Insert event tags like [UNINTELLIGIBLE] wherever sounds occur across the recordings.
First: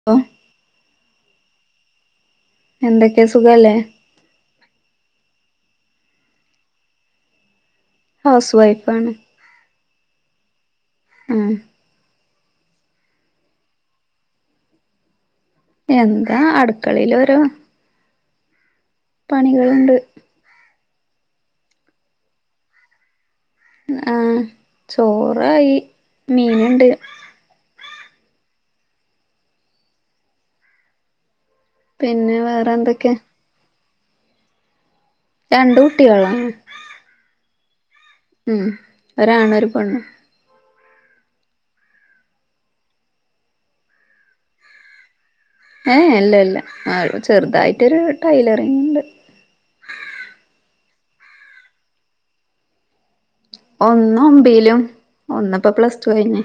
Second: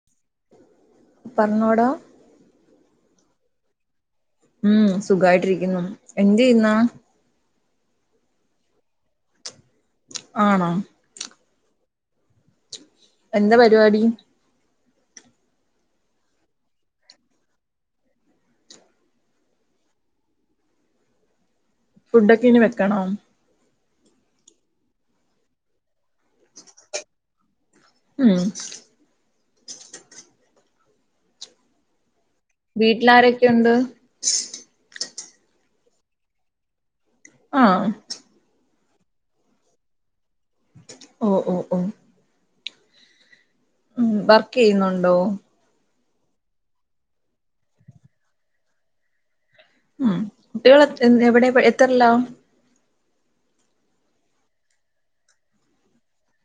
[UNINTELLIGIBLE] പർഞ്ഞോടൊ എന്തൊക്കെ സുഖവല്ലേ? ഉം സുഖായിട്ടിരിക്കുന്നു എന്തെയ്യുന്നു? ഹൗസ് വൈഫാണ്. ആണോ? ഉം എന്താ പരിപാടി? എന്താ അടുക്കളയിലോരോ പണികള്ണ്ട്. ഫുഡൊക്കെ ഇനി വെക്കണോ? ആഹ് ചോറായി മീന്ണ്ട്. ഉം. പിന്നെ വേറെ വീട്ടില് എന്തൊക്കെ ആരൊക്കെയുണ്ട്? രണ്ട് കുട്ടികളാ ആഹ് ഉം ഉം ഒരാണും ഒരു പെണ്ണും. ഓഹ് ഓഹ് ഓഹ് വർക്കെയ്യുന്നുണ്ടോ? ഏഹ് ഇല്ല ഇല്ല ആ ചെറുതായിട്ടൊരു ടൈലറിങ്ണ്ട്. ഉം കുട്ടികള് എവിടെ എത്രയില? ഒന്ന് ഒബീലും ഒന്ന് ഇപ്പൊ പ്ലസ് റ്റു കഴിഞ്ഞ്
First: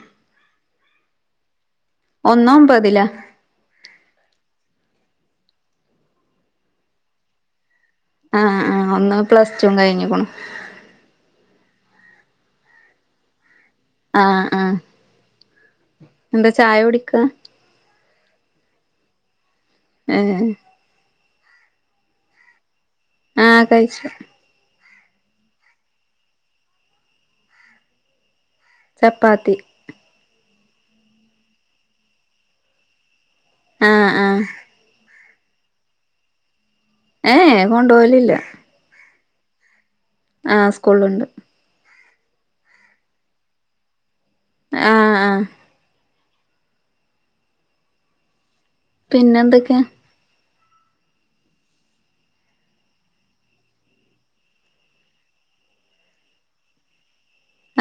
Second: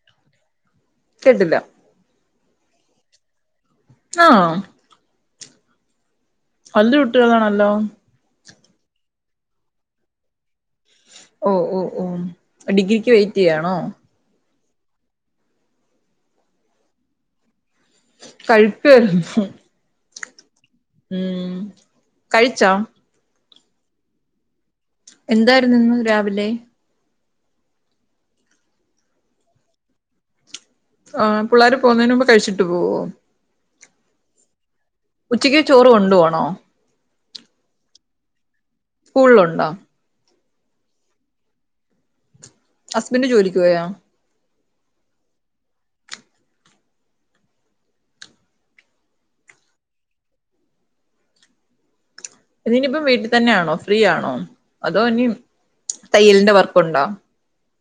കേട്ടില്ല ഒന്ന് ഒമ്പതിലാ ആണോ? വല്ല്യ കുട്ടികളാണല്ലോ? ആഹ് ആഹ് ഒന്ന് പ്ലസ് റ്റൂം കഴിഞ്ഞുക്കുണു. ഓഹ് ഓഹ് ഓഹ് ഡിഗ്രിക്ക് വെയിറ്റ് ചെയ്യാണോ? ആഹ് ആഹ് എന്ത ചായ കുടിക്ക? കഴിക്കേരുന്നു. ഏഹേ? ഉം കഴിച്ചോ? ആഹ് കഴിച്ചു എന്തായിരുന്നു ഇന്ന് രാവിലെ? ചപ്പാത്തി ആഹ് പിള്ളേര് പോകുന്നേന് മുമ്പ് കഴിച്ചിട്ട് പോവോ? ആഹ് ആഹ് ഉച്ചക്ക് ചോറ് കൊണ്ടു പോവണോ? ഏഹ് ഏഹേ കൊണ്ടോവലില്ല. സ്കൂളില് ഒണ്ടോ? ആഹ് സ്കൂള്ള്ണ്ട്. ഹസ്ബൻഡ് ജോലിക്ക് പോയോ? അ ആഹ് ആഹ് പിന്നെന്തൊക്കെ? ഇതിനിപ്പം വീട്ടിത്തന്നെയാണോ ഫ്രീ ആണോ അതോ ഇനി തയ്യലിന്റെ വർക്കുണ്ടോ?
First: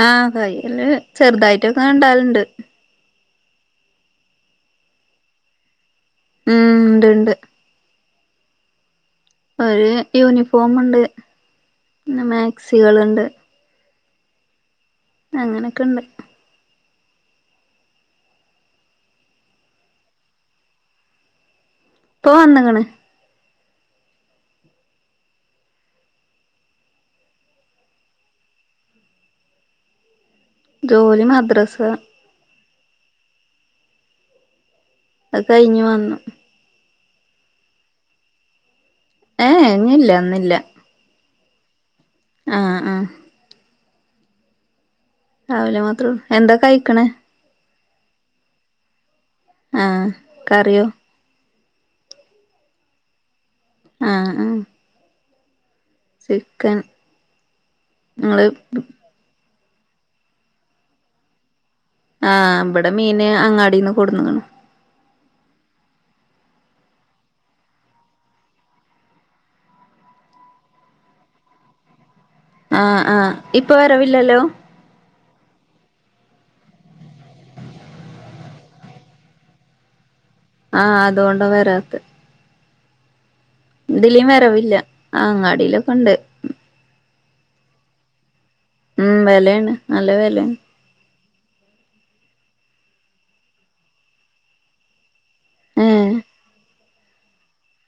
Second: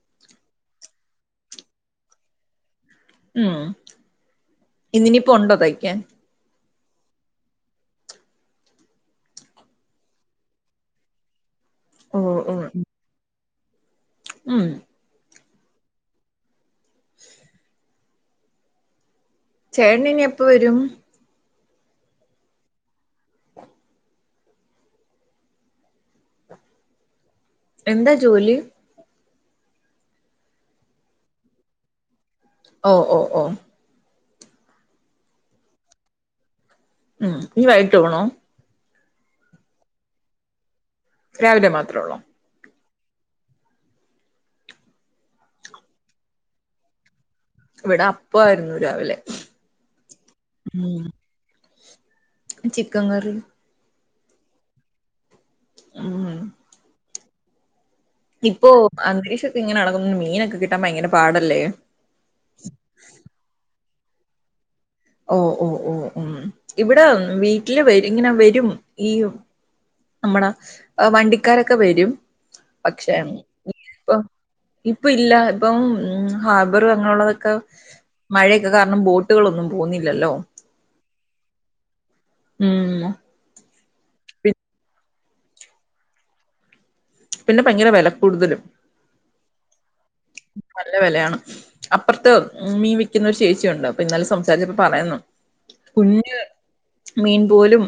ആഹ് തയ്യല് ചെറുതായിട്ടൊക്കെ ഇണ്ടാകലുണ്ട്. ആഹ് ഇന്നിനിപ്പൊ ഒണ്ടോ തയ്ക്കാൻ. ഉം ഇണ്ട് ണ്ട് ഒരു യൂനിഫോമ്ണ്ട് ഓ പിന്നെ ഓ മേക്സികള്ണ്ട് ഉം അങ്ങനെക്കെണ്ട് [INAUDIBLE] ചേട്ടന് ഇനി എപ്പൊ വരും? ഇപ്പൊ വന്ന്ക്ണ്‌ എന്താ ജോലി? ജോലി മദ്രസ ഓ ഓ ഓ അത് കഴിഞ്ഞു വന്നു ഉം ഇഞ്ഞി വൈകിട്ട് പോണോ? ഏ ഹേ ഞ്ഞില്ല ന്നില്ല രാവിലെ മാത്രൊള്ളോ? ആഹ് ആഹ് രാവിലെ മാത്രൊള്ളൂ എന്താ കഴിക്കണേ? ഇവിടെ അപ്പായിരുന്നു രാവിലെ ആഹ് കറിയോ? ഉം ചിക്കൻ കറി ആഹ് ആഹ് ഉം ചിക്കൻ നിങ്ങള് ഇപ്പൊ അന്തരീക്ഷക്കെ ഇങ്ങനെ എളക്കു മീനൊക്കെ കിട്ടാൻ ഭയങ്കര പാടല്ലേ ആഹ് ഇബടെ മീന് അങ്ങാടിന്ന് കൊട്ന്ന്ക്ണ് ഓ ഓ ഓ ഉം ഇവ്ടെ വീട്ടില് വരിങ്ങനെ വരും ഈ നമ്മട വണ്ടിക്കാരൊക്കെ വരും ആഹ് പക്ഷെ ആഹ് ഇപ്പൊ വരവില്ലല്ലോ ഇപ്പ ഇല്ല ഇപ്പം ഉം ഹാബറ് അങ്ങനെയുള്ളതൊക്കെ മഴയൊക്കെ കാരണം ബോട്ടുകളൊന്നും പോവുന്നില്ലല്ലോ ആഹ് അതോണ്ട വരാത്ത് ഉം അ ഇതിലീം വരവില്ല അങ്ങാടിലൊക്കെണ്ട് പിന്നെ ഭയങ്കര വെല ക്കൂടുതലും ഉം വെലേണ് നല്ല വെലേണ് നല്ല വെലയാണ് അപ്പൊർത്ത് മീൻ വിക്കുന്നൊരു ചേച്ചിയുണ്ട് അപ്പൊ ഇന്നാലെ സംസാരിച്ചപ്പൊ പറയുന്നു ഏഹ് കുഞ്ഞ് മീൻ പോലും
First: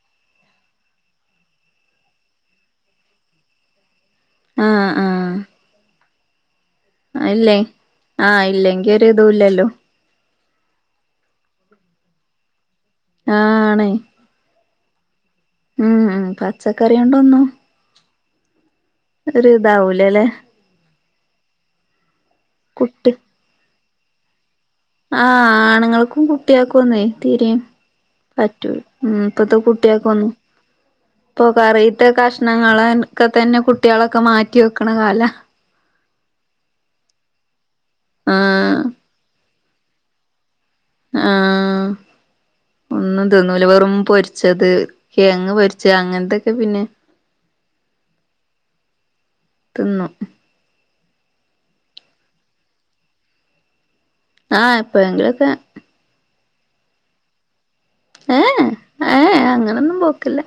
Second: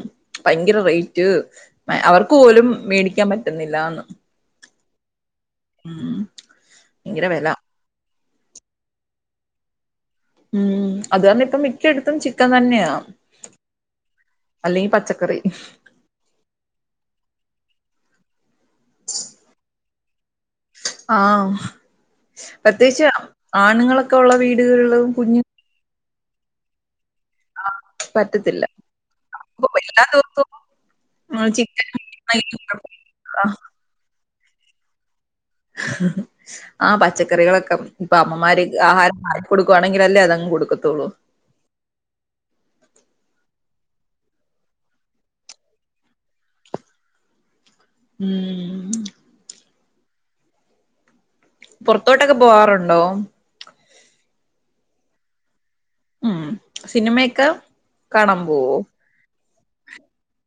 ഭയങ്കര റെയ്റ്റ് മേ അവർക്ക് പോലും മേടിക്കാൻ പറ്റുന്നില്ലാന്ന് ആഹ് ആഹ് ഉം ഭയങ്കര വെല അഎല്ലേ ആയില്ലെങ്കി ഒരു തുല്ലല്ലോ ഉം അതു കാരണം ഇപ്പം മിക്കയിടത്തും ചിക്കൻ തന്നെയാ ആഹ് ആണേയ് അല്ലെങ്കി പച്ചക്കറി ഉം പച്ചക്കറിണ്ടൊന്നു ഒര് ഇത് ആവുലല്ലേ ആഹ പ്രത്യേകിച്ച് കുട്ടി ആണുങ്ങളൊക്കെ ഒള്ള വീടുകൾ ആഹ് ആണുങ്ങൾക്കും കുട്ടികൾക്കുമോനുവേ തീരിം പറ്റത്തില്ല പറ്റൂ ഉം ഇപ്പത്തെ ഇപ്പൊ എല്ലാ കുട്ടിയക്കെന്നു ദിവസവും പ്പൊ [INAUDIBLE] ചിക്കൻ കറിത്തെ കഷ്ണങ്ങക്കെ ആഹ് തന്നെ കുട്ടികളൊക്കെ മാറ്റി വെക്കണ കാല ആഹ പച്ചക്കറികളൊക്കെ പ്പൊ അമ്മമാര് ആഹ് ആഹാരം കൊടുവാണെങ്കിൽല്ലേ അതങ് കൊടുക്കതൊള്ളൂ ആാാ ഒന്നും തിന്നൂല വെറും പൊരിച്ചത് കേങ്ങ് പൊരിച്ച അങ്ങനത്തെക്കെ പിന്നെ [INAUDIBLE] ഉം തിന്നു പുറത്തോട്ടൊക്കെ പോവാറുണ്ടോ ആഹ് എപ്പോഴെങ്കിലും ഒക്കെ ഉം സിനിമയൊക്കെ കാണാൻ പോവോ ഏഹ അങ്ങനൊന്നും പോക്കില്ല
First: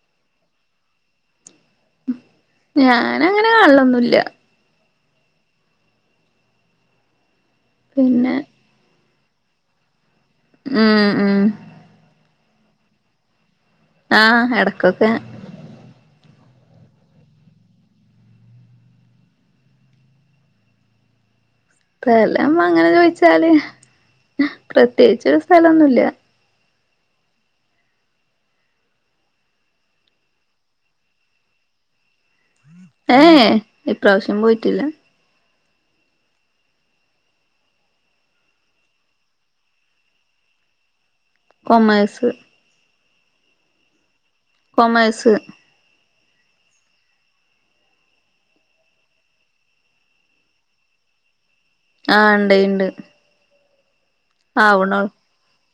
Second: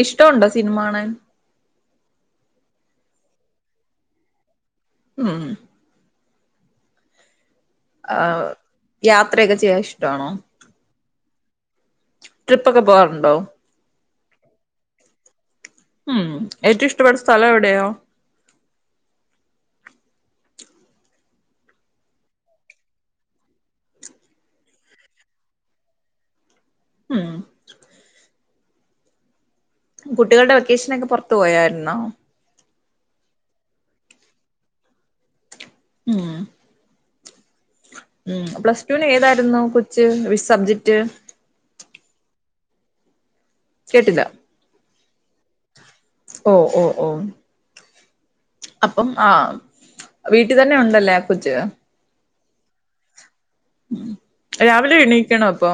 ഇ ഇഷ്ടുണ്ടോ സിനിമ കാണാൻ ഞാന് അങ്ങനെ കാണാലോന്നുമില്ല മ്മ് പിന്നെ ആഹ് യാത്രയൊക്കെ ചെയ്യാൻ ഇഷ്ടാണോ മ് മ്മ് ട്രിപ്പ്ക്കെ പോകറുണ്ടോ ആഹ് എടക്കൊക്കെ ഉം ഏറ്റവും ഇഷ്ടപ്പെട്ട സ്ഥലം എവിടെയോ സ്ഥലം അങ്ങനെ ചോദിച്ചാല് പ്രത്യേകിച് സ്ഥലംഒന്നുമില്ല മ് കുട്ടികളുടെ വെക്കേഷന ഒക്കെ പുൊറത്ത് പോയായിരുന്നോ ഏ ഇപ്രാവശ്യം പോയിട്ടില്ല ഉം ഉ പ്ലസ്ടുന് ഏതായിരുന്നു കൊച്ച് വി സബ്ജക്ട് കൊമേഴ്സ് കേട്ടില്ല കൊമഴ്സ് ഓ ഓ ഓ അപ്പം ആഹ വീട്ടിൽ തന്നെ ഉണ്ടല്ലേ ആ കൊച്ച് ആഹ ഉണ്ട് ഉണ്ട് ഉ രാവിലെ എണീക്കണ അപ്പൊ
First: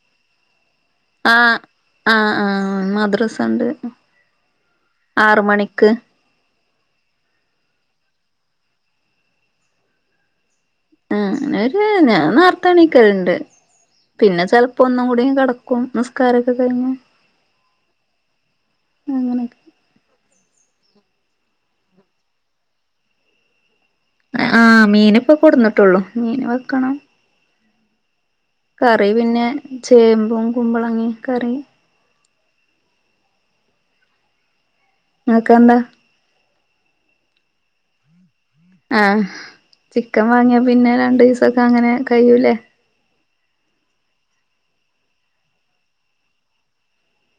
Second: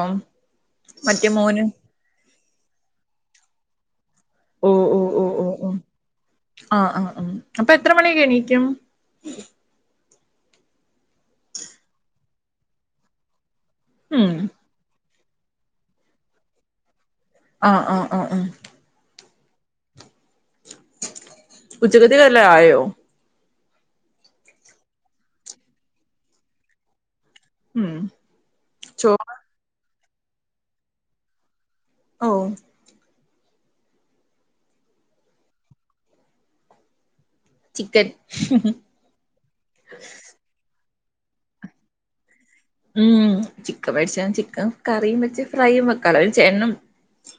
മറ്റേ ആഹ മോന് ആഹ ആഹ മദ്രസ ഉണ്ട് ആറ് മണിക്ക് ആഹ ആഹ ആഹ അപ്പൊ എത്ര മണിക്ക് എണീക്കും ആഹ അങ്ങനെര് ഞാൻ നാർത്തണിക്കരുണ്ട് ഉം പിന്നെ ചെിലപ്പോ ഒന്നും കൂടി കിടക്കും നമസ്കാരൊക്കെ കഴിഞ്ഞു ആഹ ആഹ ആഹ ആഹ അങ്ങനെയൊക്കെ ഉച്ചക്കത്തേക്ക് വല്ല ആയോ ആഹ് മീന് ഇപ്പൊ കൊടുന്നിട്ടുള്ളൂ മീൻ വെക്കണം ഉം കറി ചോറ് പിന്നെ ചേമ്പും കുമ്പളങ്ങെ കറി ഓ നിങ്ങക്ക് എന്താ ചിക്കൻ ആഹ് ചിക്കൻ വാങ്ങിയാ പിന്നെ രണ്ടു ദിവസൊക്കെ അങ്ങനെ കഴിയൂല്ലേ ഉം ചിക്കൻ മേടിച്ചാ ചിക്കൻ കറിയും വെച്ച് ഫ്രൈ വെക്കാലോ വിചാരിച്ചു എന്നും -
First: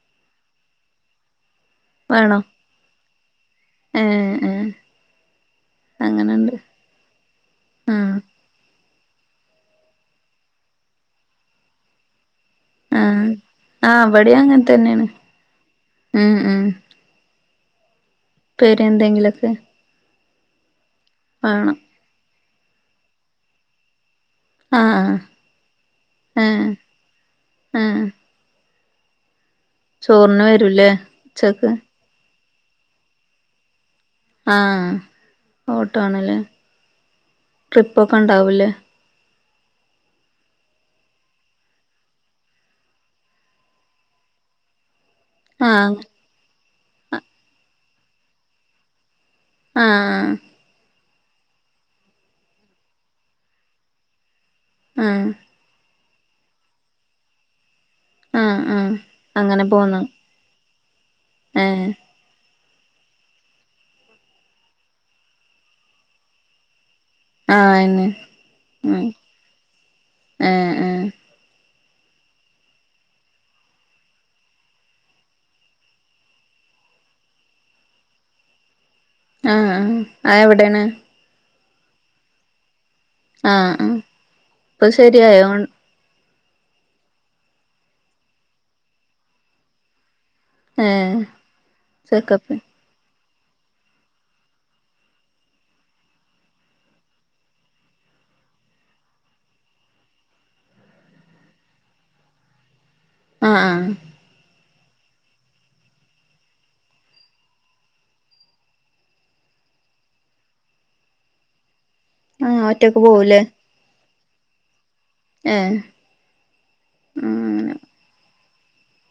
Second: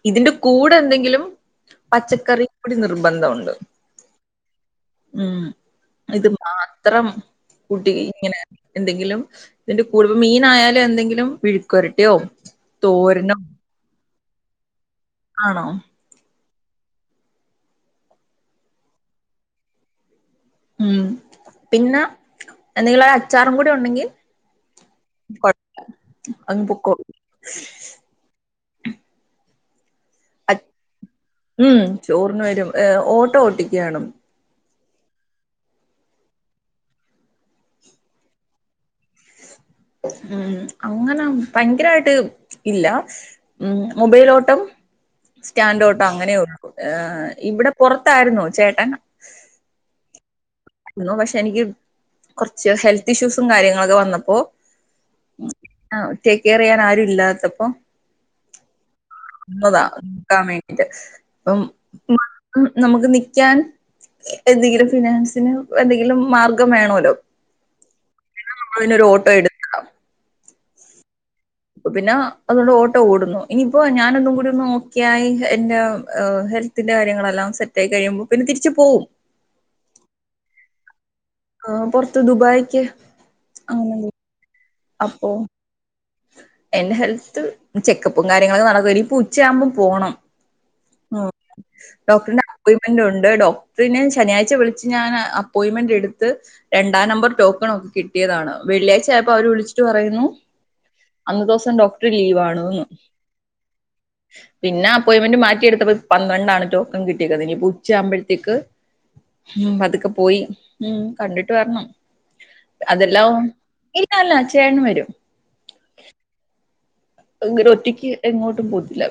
ഇതിന്റെ കൂടെ എന്തെങ്കിലും വേണോ പച്ചക്കറി കൂടി നിർബന്ധമുണ്ട് ഏഹ് ഏഹ് ഉം ഇത് അങ്ങനെണ്ട് ആ അസ്ത്രം കുട്ടി ആഹ് ഇങ്ങനെ എന്തെങ്കിലും- പോലും മീനായാലും എന്തെങ്കിലും വിഴുക്കുരട്ടിയോ ആഹ് തോരനോ- ആഹ് അവിടെയാ അങ്ങനെ തന്നെയാണ് ആണോ ആഹ് ആഹ് ഉപ്പേരി എന്തെങ്കിലുമൊക്കെ ഉം ആഹ് പിന്നെ എന്തെങ്കിലൊരു അച്ചാറും കൂടി ഉണ്ടെങ്കിൽ- ആഹ് കൊഴപ്പവില്ല അതങ്ങ് ആഹ് പൊക്കോളും ആഹ് ചോറിന് അ- വെരൂല്ലേ ഉച്ചക്ക് ഉം ചോറിന് വെരും ഓട്ടോ ഓട്ടിക്കാണ് ആ ഓട്ടോ ആണ് ഇല്ലേ ട്രിപ്പൊക്കെ ഉണ്ടാവൂല്ലേ ഉം അങ്ങനെ ഭയങ്കരായിട്ട് ഇല്ല ഉം മൊബയില് ഓട്ടം സ്റ്റാൻഡ് ആഹ് ഓട്ടം അങ്ങനെ ഉള്ളു ഇവിടെ പൊറത്തായിരുന്നു ചേട്ടൻ ആഹ് ആഹ് ആരുന്നു പക്ഷെ എനിക്ക് കൊറച്ച് ഹെൽത്ത് ഇഷ്യൂസും കാര്യങ്ങളൊക്കെ വന്നപ്പോ- ആഹ് ആഹ് ടേക്ക് കെയർ ചെയ്യാൻ ആരുമില്ലാത്തപ്പം ആഹ് ആഹ് അങ്ങനെ വന്നതാ പോന്നു നിക്കാൻ വേണ്ടിട്ട് അപ്പം- ഏഹ് നമുക്ക് നിക്കാൻ എന്തെങ്കിലും ഫിനാൻസിന് എന്തെങ്കിലും മാർഗം വേണോല്ലോ ആഹ് ഇന്ന് ഉം നമ്മളതിനൊരു ഓട്ടോ എടുക്കാം ഏ ഏ അപ്പ പിന്നെ അതുകൊണ്ട് ഓട്ടോ ഓടുന്നു ഇനിയിപ്പോ ഞാനൊന്നും കൂടി ഒന്ന് ഓക്കെ ആയി എന്റെ ഹെൽത്ത് - ത്തിന്റെ കാര്യങ്ങളെല്ലാം സെറ്റായി കഴിയുമ്പോ പിന്നെ തിര്ച്ച്പോവും ആഹ് ആഹ് അത് എവിടെയാണ് ആഹ് പൊറ്ത്ത് ദുബായ്ക്ക് ആഹ് ആഹ് ഇപ്പൊ അപ്പോ ശരിയായോ വൺ - എന്റെ ഹെൽത്ത് ചെക്കപ്പും കാര്യങ്ങളൊക്കെ നടന്നു വരുന്നു ഇനി ഇപ്പൊ ഉച്ചയാകുമ്പം പോണം ഏഹ് ആ ഡോക്ടന്റെ ചെക്കപ്പ് അപ്പൊയി - ഹസ്ബന്റുണ്ട് ഡോക്ടറിനെ ശനിയാഴ്ച വിളിച്ച് ഞാൻ അപ്പോയിന്റ്മെന്റ് എടുത്ത്- രണ്ടാം നമ്പർ ടോക്കൺ ഒക്കെ കിട്ടിയതാണ് വെള്ളിയാഴ്ച ആയപ്പോ അവര് വിളിച്ചിട്ട് പറയുന്നു- അന്നത്തെ ദിവസം ഡോക്ടർ ലീവ് ആണ്ന്ന് ആഹ് ആഹ് പിന്നെ അപ്പോയിന്റ്മെന്റ് മാറ്റിയേടുത്തപ്പോ പന്ത്രണ്ടാണ് ടോക്കൻ കിട്ടിയത് ഇനിപ്പോ ഉച്ച ആകുമ്പോഴത്തേക്ക്- ഉം പതുക്കെ പോയി ഉം കണ്ടിട്ട് വരണം ആഹ് ഒറ്റക്ക് അതെല്ലാ പോവൂലേ ഇല്ലല്ല ചേട്ടനും വരും ഏഹ് ഉം അങ്ങനെ ഒറ്റക്ക് എങ്ങോട്ടും പോയിട്ടില്ല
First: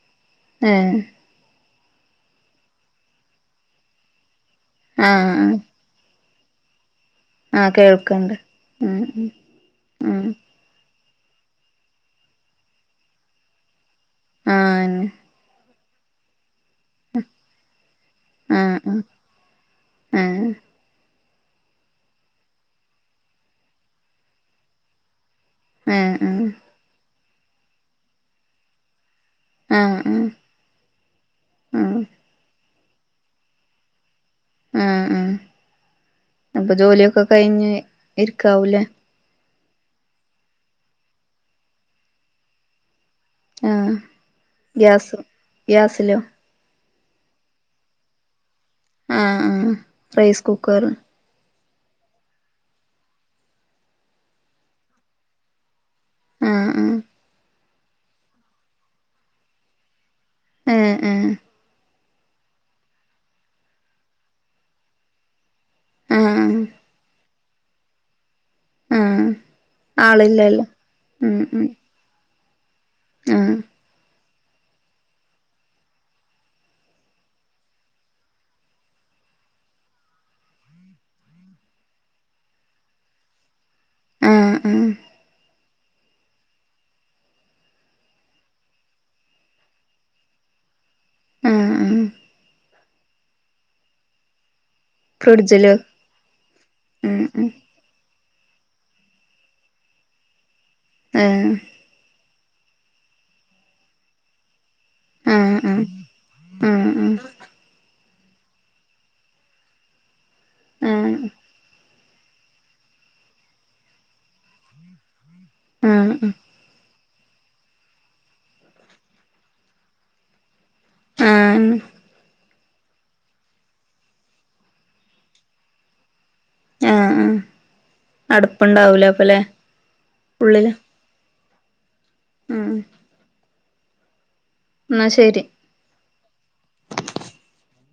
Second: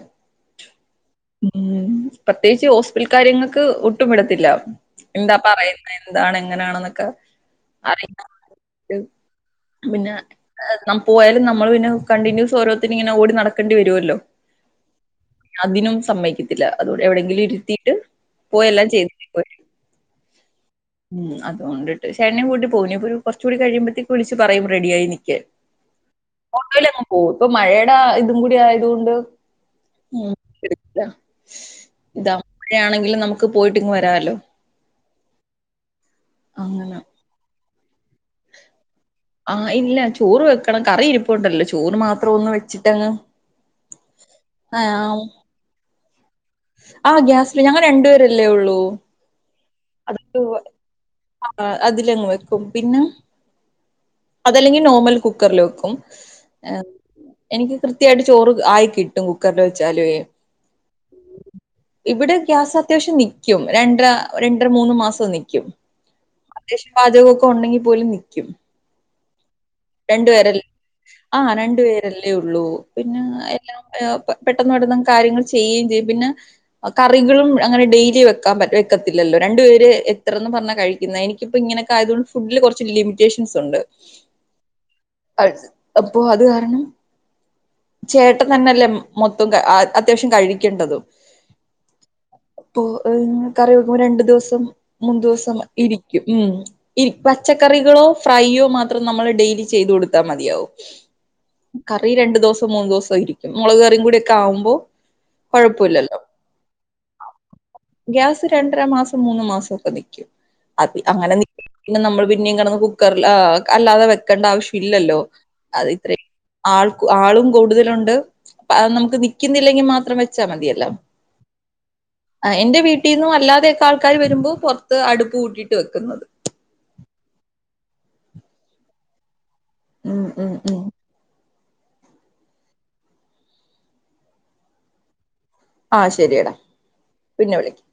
ഏഹ് ഉം പ്രത്യേകിച്ച് ഹോസ്പിറ്റൽ കാര്യങ്ങൾക്ക് ഒട്ടും വിടത്തില്ല ആഹ് എന്താ ആഹ് പറയു എന്താണ് എങ്ങനെയാണെന്നൊക്കെ ആഹ് അറിയാൻ കേൾക്ക്ണ്ട് ഉം വേണ്ടീട്ട് ഉം പിന്ന പോയാലും നമ്മള് പിന്നെ കണ്ടിന്യൂസ് ഓരോരുത്തിന് ഇങ്ങനെ ഓടി നടക്കേണ്ടി വരുല്ലോ ആഹ് അന്നെ അതിനും സമ്മയ്ക്കത്തില്ല അതുകൊണ്ട് എവിടെങ്കിലും ഇരുത്തിട്ട് പോയെല്ലാം ചെയ്ത് ഏഹ് ഉം അതുകൊണ്ടിട്ട് പക്ഷെ ചേട്ട്നേം കൂട്ടി പോകും ഇനിപ്പൊരു കൊറച്ചൂടി കഴിയ്പത്തേക്ക് വിളിച്ച് പറയും റെഡിയായി നിക്കാൻ ഏഹ് ആഹ് അയിലങ്ങ് പോകും ഇപ്പ മഴയുടെ ഇതും കൂടി ആയതോണ്ട് ആഹ് ആഹ് ഉം ഇട്താ ആഹ് ആഹ് [UNINTELLIGIBLE] ആണെങ്കിലും നമുക്ക് പോയിട്ട് ഇങ്ങ് വരാലോ ആഹ് ആഹ് അപ്പൊ അങ്ങനെ. ജോലിയൊക്കെ കഴിഞ്ഞ് ഇരിക്കാവൂല്ലേ ആഹ് ഇല്ല ചോറ് വെക്കണം കറി ഇരിപ്പുണ്ടല്ലോ ചോറ് മാത്രം ഒന്ന് വെച്ചിട്ടങ്ങ് ആ ഗ്യാസ് ഗ്യാസിലോ ആ ഗ്യാസില് ഞങ്ങൾ രണ്ടുപേരല്ലേ ഉള്ളൂ ആഹ് ആഹ് റൈസ്കുക്കറ് ആ അതിലങ്ങ് വെക്കും പിന്നെ അതല്ലെങ്കി നോർമൽ കുക്കറിൽ വെക്കും ആഹ് ആഹ് എനിക്ക് കൃത്യമായിട്ട് ചോറ് ആയി കിട്ടും കുക്കറിൽ വെച്ചാലുവേ ആഹ് ആഹ് ഇവിടെ ഗ്യാസ് അത്യാവശ്യം നിക്കും രണ്ട് രണ്ടര മൂന്ന് മാസം നിക്കും ആഹ് അത്യാവശ്യം പാചകമൊക്കെ ഉണ്ടെങ്കിൽ പോലും നിക്കും ആഹ് രണ്ടു പേരെല്ല ആളില്ലല്ലോ ആ ഉം ഉം രണ്ടു പേരെല്ലേ ഉള്ളൂ പിന്നെ ആഹ് എല്ലാം പെട്ടെന്ന് പെട്ടന്ന് കാര്യങ്ങള് ചെയ്യുകയും ചെയ്യും പിന്നെ കറികളും അങ്ങനെ ഡെയ്ലി വെക്കാൻ വെക്കത്തില്ലല്ലോ രണ്ടു പേര് എത്രേന്ന് പറഞ്ഞാ കഴിക്കുന്ന പ്പ ഇങ്ങനൊക്കെ ആയതു കൊണ്ട് ഫുഡില് കുറച്ച് ലിമിറ്റേഷൻസ് ഉണ്ട് ആഹ് ആഹ് അപ്പൊ അത് കാരണം ചേട്ടൻ തന്നെല്ലേ മൊത്തം അത്യാവശ്യം കഴിക്കേണ്ടതും ആഹ് ആഹ് അപ്പൊ കറി വെക്കുമ്പോ രണ്ടു ദിവസം മുന്ന് ദിവസം ഫ്രിഡ്ജില് ഇരിക്കും ഉം ഇ ഉം പച്ച ഉം കറികളോ ഫ്രൈയോ മാത്രം നമ്മള് ഡെയ്‌ലി ചെയ്ത് കൊടുത്താൽ മതിയാവും ആഹ് കറി രണ്ടൂസം മൂന്നൂസം ഇരിക്കും മുളക് കറീം കൂടി ഒക്കെ ആവുമ്പോ ആഹ് ആഹ് കുഴപ്പമില്ലല്ലോ ആഹ് ആഹ് ഗ്യാസ് രണ്ടര മാസം മൂന്ന് മാസം ഒക്കെ നിക്കും അതി ആഹ് അങ്ങനെ ന പിന്നെ നമ്മൾ പിന്നെയും കെടന്ന് കുക്കറിൽ അല്ലാതെ വെക്കണ്ട ആവശ്യം ഇല്ലല്ലോ അത് ആഹ് ഇത്രയും ആഹ് ആൾ ആളും കൂടുതലുണ്ട് അപ്പ അത് നമുക്ക് നിക്കുന്നില്ലെങ്കിൽ മാത്രം വെ ച്ചാ മതിയല്ലോ ആഹ് ആഹ് എന്റെ വീട്ടീന്നും അല്ലാതെയൊക്കെ ആൾക്കാര് വരുമ്പോ പുറത്ത് അടുപ്പ് കൂട്ടിയിട്ട് വെക്കുന്നത് നടുപ്പുണ്ടാവൂല അപ്പ ലെ ഉം ഉം ഉള്ളില് ഉം ഉം എന്ന ശരി ആഹ് ശരിയടാ പിന്നെ വിളിക്ക്